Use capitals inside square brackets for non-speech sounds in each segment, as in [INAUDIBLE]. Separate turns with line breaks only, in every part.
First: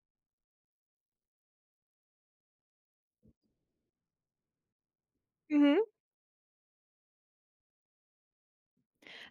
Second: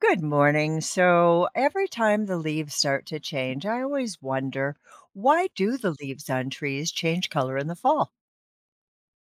Good morning. So every time the leaves start to change, I always wonder why do
hmm
the leaves on trees change color in the fall?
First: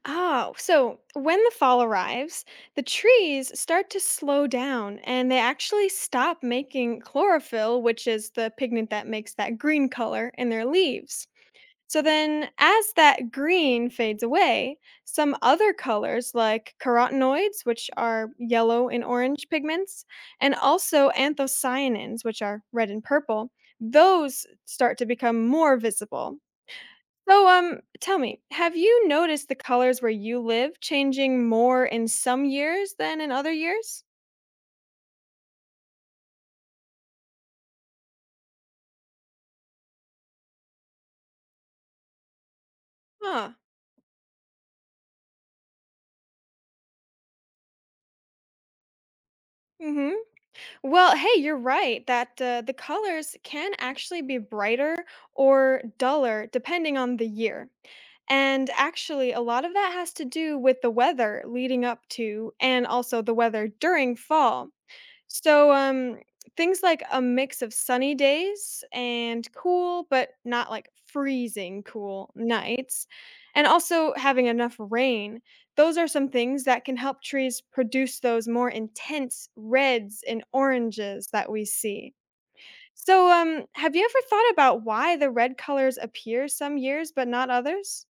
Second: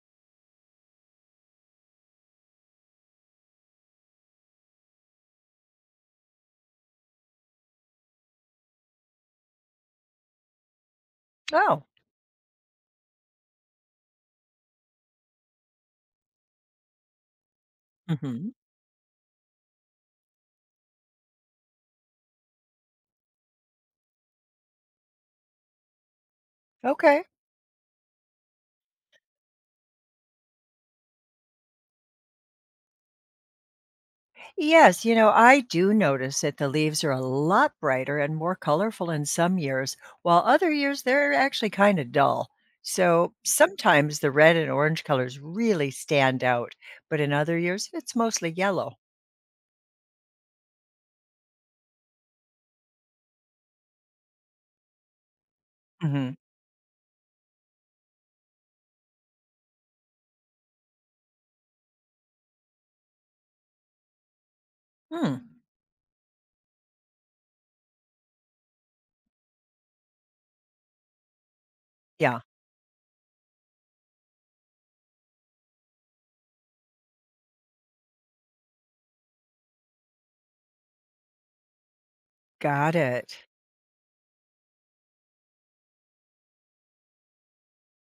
Oh, so when the fall arrives, the trees start to slow down and they actually stop making chlorophyll, which is the pigment that makes that green color in their leaves.
Oh,
So then, as that green fades away, some other colors like carotenoids, which are
hmm.
yellow and orange pigments, and also anthocyanins, which are red and purple, those start to become more visible.
Okay.
So, tell me, have you noticed the colors where you live changing more in some years than in other years?
Yes, I do notice that the leaves are a lot brighter and more colorful in some years, while other years they're actually kind of dull. So
Huh.
sometimes the red and orange colors really stand out, but in other years it's mostly yellow.
Mhm. Well, hey, you're right that the colors can actually be brighter or
Hmm.
duller depending on the year. And actually, a lot of that has to do with the weather leading up to and also the weather during fall.
Hmm.
So, things like a mix of sunny days and cool, but not like freezing cool
Yeah,
nights, and also having enough rain. Those are some things that can help trees produce those more intense reds and oranges that we see.
got
So,
it.
um, have you ever thought about why the red colors appear some years but not others?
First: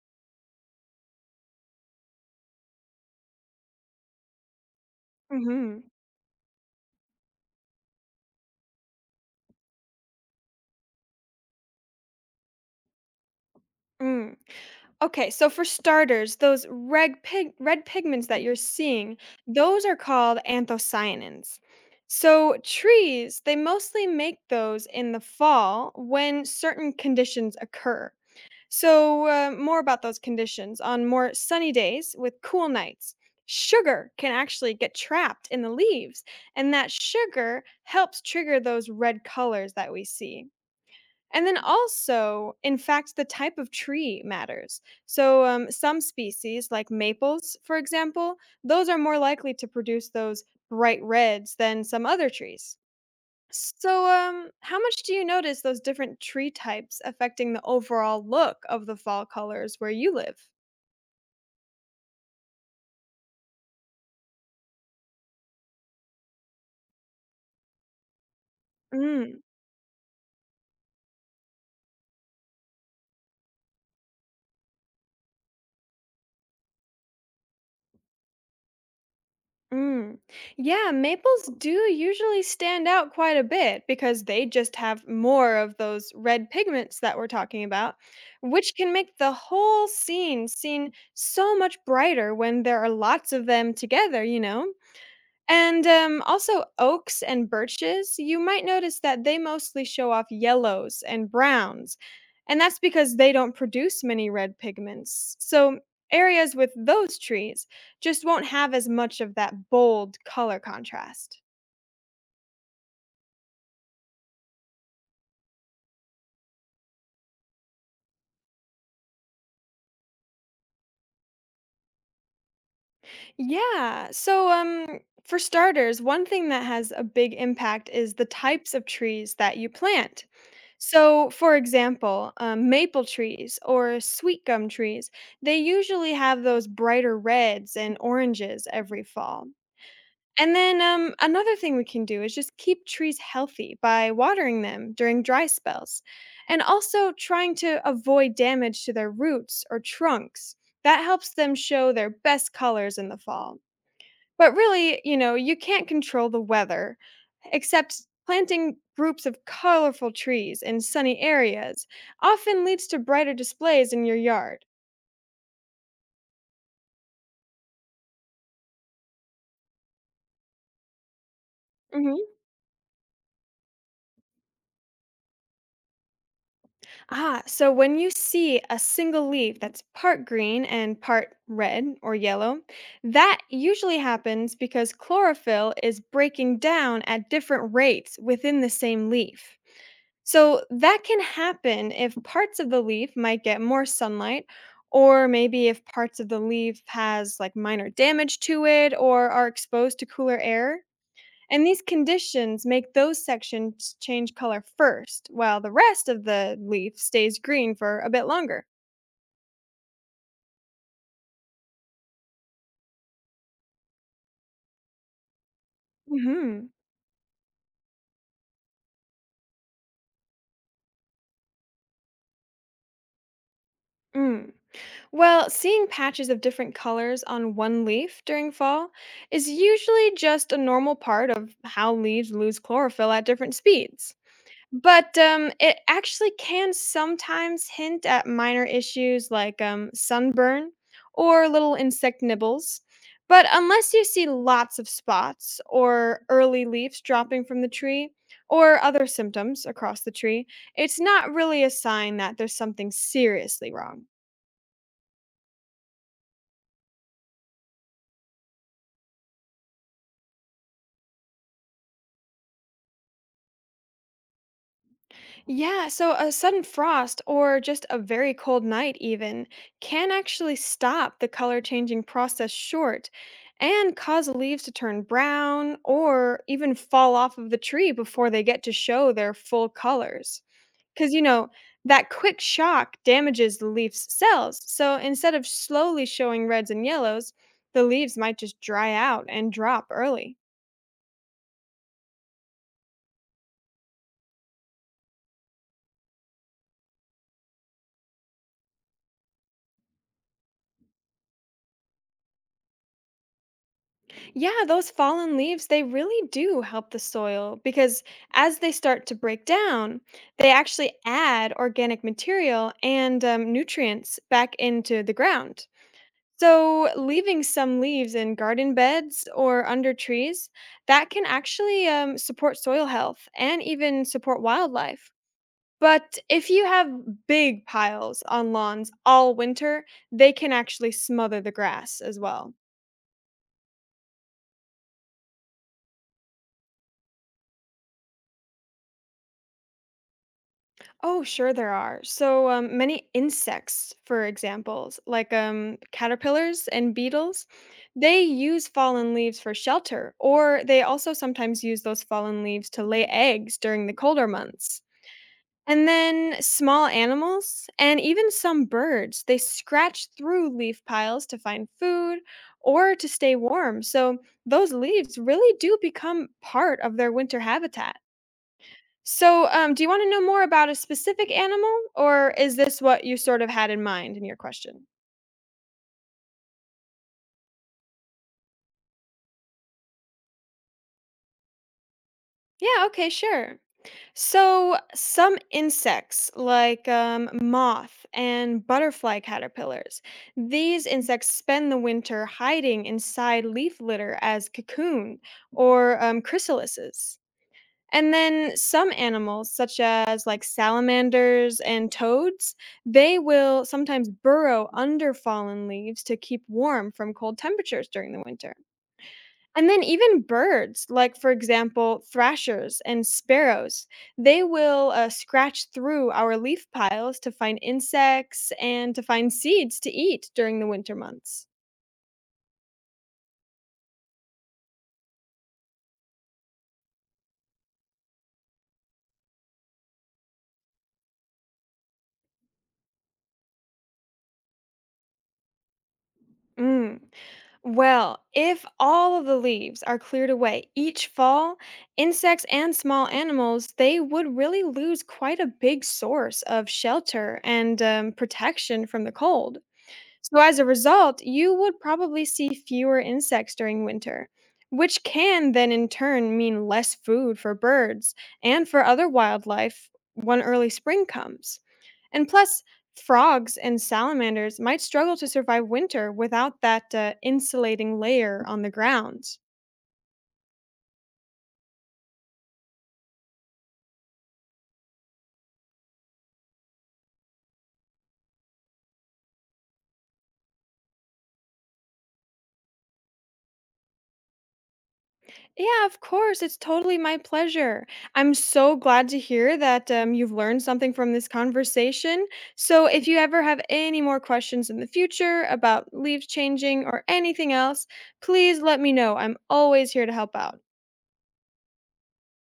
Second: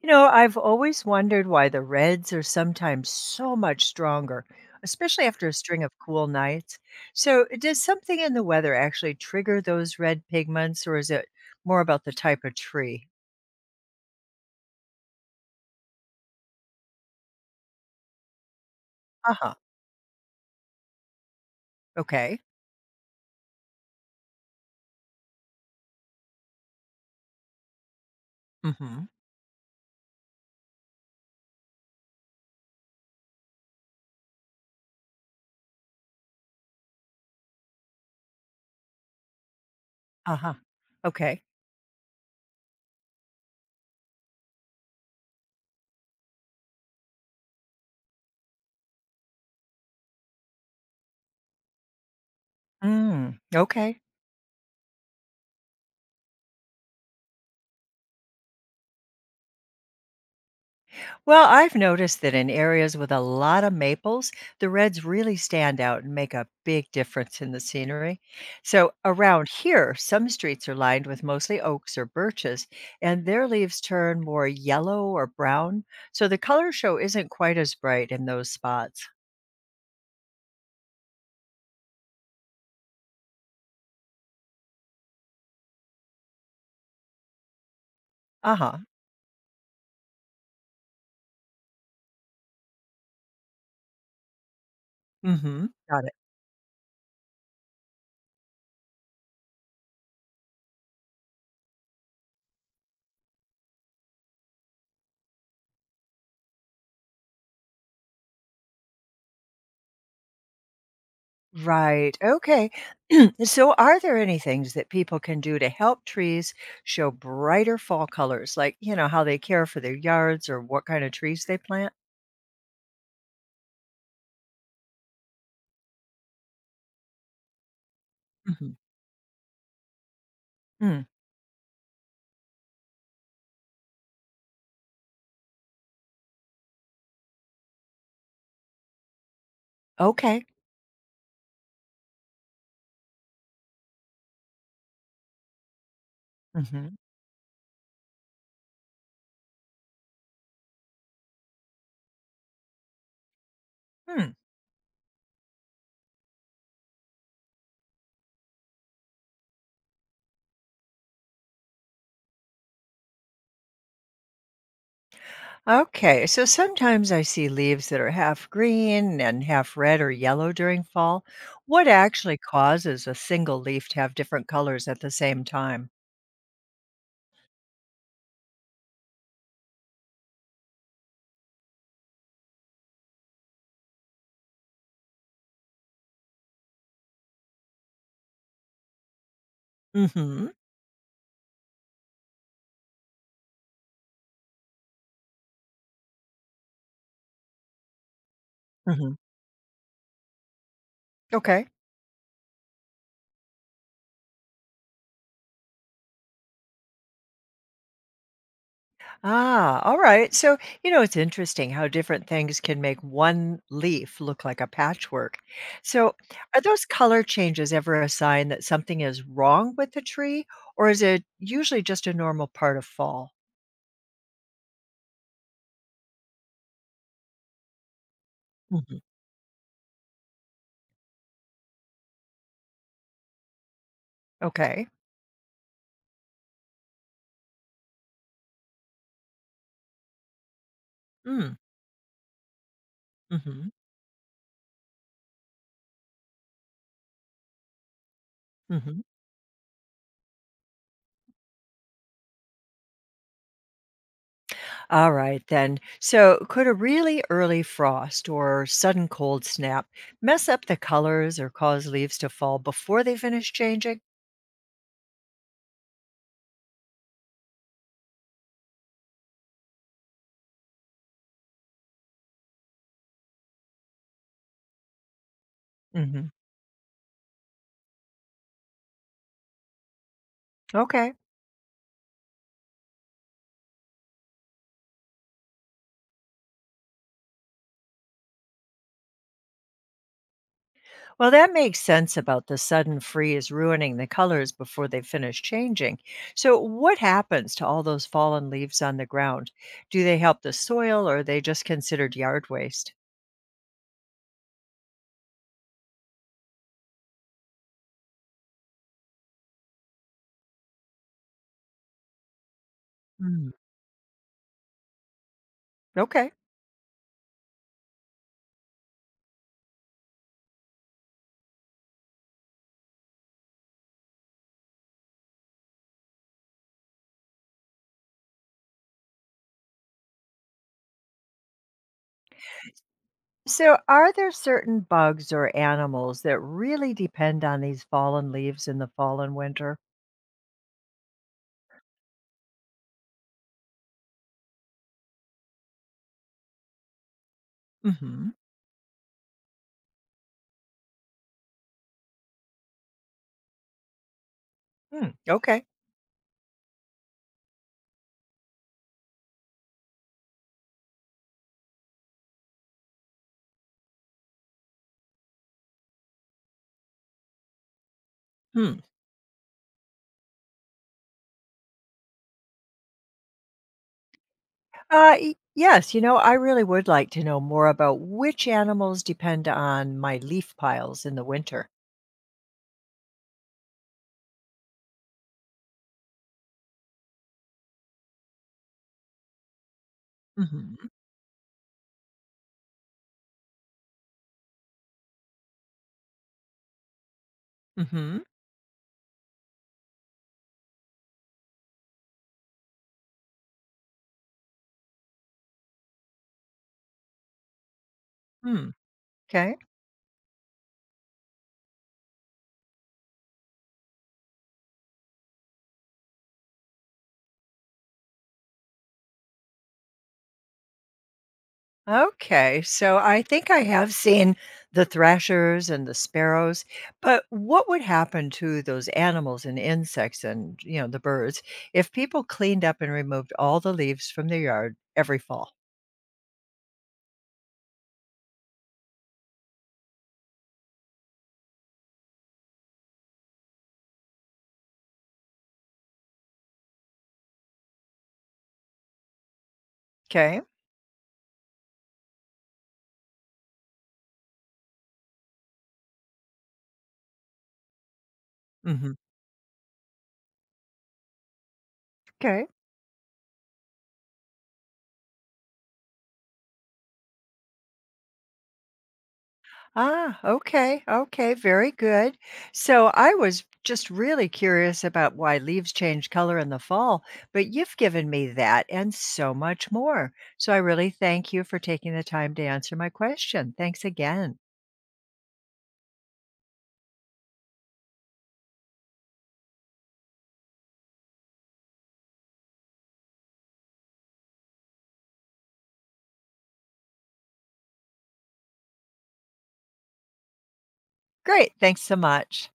I've always wondered why the reds are sometimes so much stronger, especially after a
Mm-hmm.
string of cool nights. So, does something in the weather actually trigger those red pigments, or is it more about the type of tree?
Okay, so for starters, those red pigments that you're seeing,
Uh huh.
those are called anthocyanins.
Okay.
So trees, they mostly make those in the fall when certain conditions occur.
Mm hmm.
So more about those conditions on more sunny days with cool nights. Sugar can actually get trapped in the leaves, and that sugar helps trigger those red colors that we
Uh
see.
huh. Okay.
And then also, in fact, the type of tree matters. So, some species, like maples, for example, those are more likely to produce those bright reds than some other trees.
Mm, okay.
So, how much do you notice those different tree types affecting the overall look of the fall colors where you live?
Well, I've noticed that in areas with a lot of maples, the reds really stand out and make a big difference in the scenery. So,
Mm.
around here, some streets are lined with mostly oaks or birches, and their leaves turn more yellow or brown. So, the color show isn't quite as bright in those spots.
Mm. Yeah, maples do usually stand out quite a bit because they just have more of those red pigments that we're talking about,
Uh
which
huh.
can make the whole scene seem so much brighter when there are lots of them together,
Mm hmm.
And
Got it.
um, also, oaks and birches, you might notice that they mostly show off yellows and browns. And that's because they don't produce many red pigments. So, areas with those trees just won't have as much of that bold color contrast.
Right. Okay. [CLEARS THROAT] So, are there any things that people can do to help trees show brighter fall colors, like, how they care for their yards or what kind of trees they plant?
Yeah. So, for starters, one thing that has a big impact is the types
Mhm.
of trees that you plant.
Mm.
So, for example, maple trees or sweet gum trees, they usually have those brighter reds and oranges every fall.
Okay.
And then another thing we can do is just keep trees healthy by watering them during dry spells and
Hmm.
also trying to avoid damage to their roots or trunks. That helps them show their best colors in the fall.
Hmm.
But really, you know, you can't control the weather, except planting groups of colorful trees in sunny areas often leads to brighter displays in your yard.
Okay. So, sometimes I see leaves that are half green and half red or yellow during fall. What
Mhm.
actually causes a single leaf to have different colors at the same time?
Ah, so when you see a single leaf that's part green and part red or yellow, that usually happens because chlorophyll is breaking down at different rates within the same leaf.
Mhm.
So that can happen if parts of the leaf might get more sunlight, or maybe if parts of the leaf has like minor damage to it
Hmm.
or are exposed to cooler air. And
Okay.
these conditions make those sections change color first, while the rest of the leaf stays green for a bit longer.
Ah, all right. So, it's interesting how different things can make one leaf look like a patchwork. So, are
hmm
those color changes ever a sign that something is wrong with the tree, or is it usually just a normal part of fall?
Mm. Well, seeing patches of different colors on one leaf during fall
Hmm.
is usually just a normal part of how leaves lose chlorophyll at different speeds.
Okay.
But it actually can sometimes hint at minor issues like, sunburn or
Mm.
little insect nibbles. But
Hmm.
unless you see lots of spots or early leaves dropping from the tree or
Hmm.
other symptoms across the tree, it's not really a sign that there's something seriously wrong.
All right, then. So, could a really early frost or sudden cold snap mess up the colors or cause leaves to fall before they finish changing?
Yeah, so a sudden frost or just a very cold night, even, can actually stop the color changing process short and cause leaves to turn brown
Hmm.
or even fall off of the tree before they get to show their full colors.
Okay.
Because, you know, that quick shock damages the leaf's cells. So instead of slowly showing reds and yellows, the leaves might just dry out and drop early.
Well, that makes sense about the sudden freeze ruining the colors before they finish changing. So, what happens to all those fallen leaves on the ground? Do they help the soil or are they just considered yard waste?
Yeah, those fallen leaves, they really do help the soil because as they start to break down, they actually add organic material and
Mm.
um, nutrients back into the ground.
Okay.
So, leaving some leaves in garden beds or under trees, that can actually support soil health and even support wildlife. But if you have big piles on lawns all winter, they can actually smother the grass as well.
So, are there certain bugs or animals that really depend on these fallen leaves in the fall and winter?
Oh, sure there are. So many insects, for examples, like caterpillars and beetles, they
Hmm.
use fallen leaves for shelter, or they also sometimes use those fallen leaves to lay eggs during the colder months.
Hmm. Okay.
And then small animals and even some birds, they scratch through leaf piles to find food or to stay warm. So those leaves really do become part of their winter habitat.
Hmm.
So, do you want to know more about a specific animal, or is this what you sort of had in mind in your question?
Yes, I really would like to know more about which animals depend on my leaf piles in the winter.
Yeah, okay, sure. So, some insects like moth and butterfly caterpillars, these insects spend the winter hiding inside leaf litter as cocoon or chrysalises. And
Mhm.
then some animals, such as like salamanders and toads, they will sometimes burrow under fallen leaves to keep warm from cold temperatures during the winter.
Hmm. 'Kay.
And then even birds, like for example, thrashers and sparrows, they will scratch through our leaf piles to find insects and to find seeds to eat during the winter months.
Okay, okay. So I think I have seen the thrashers and the sparrows, but what would happen to those animals and insects and, the birds if people cleaned up and removed all the leaves from their yard every fall?
Mm. Well, if all of the leaves are cleared away each fall, insects and small animals, they would really lose quite a big source of shelter and protection from the cold. So,
Okay.
as a result, you would probably see fewer insects during winter, which can then in turn mean less food for birds and for
Mhm.
other wildlife when early spring comes. And
Okay.
plus, frogs and salamanders might struggle to survive winter without that insulating layer on the ground.
Ah, okay, okay, very good. So I was just really curious about why leaves change color in the fall, but you've given me that and so much more. So I really thank you for taking the time to answer my question. Thanks again.
Yeah, of course. It's totally my pleasure. I'm so glad to hear that you've learned something from this conversation. So, if you ever have any more questions in the future about leaves changing or anything else, please let me know. I'm always here to help out.
Great. Thanks so much.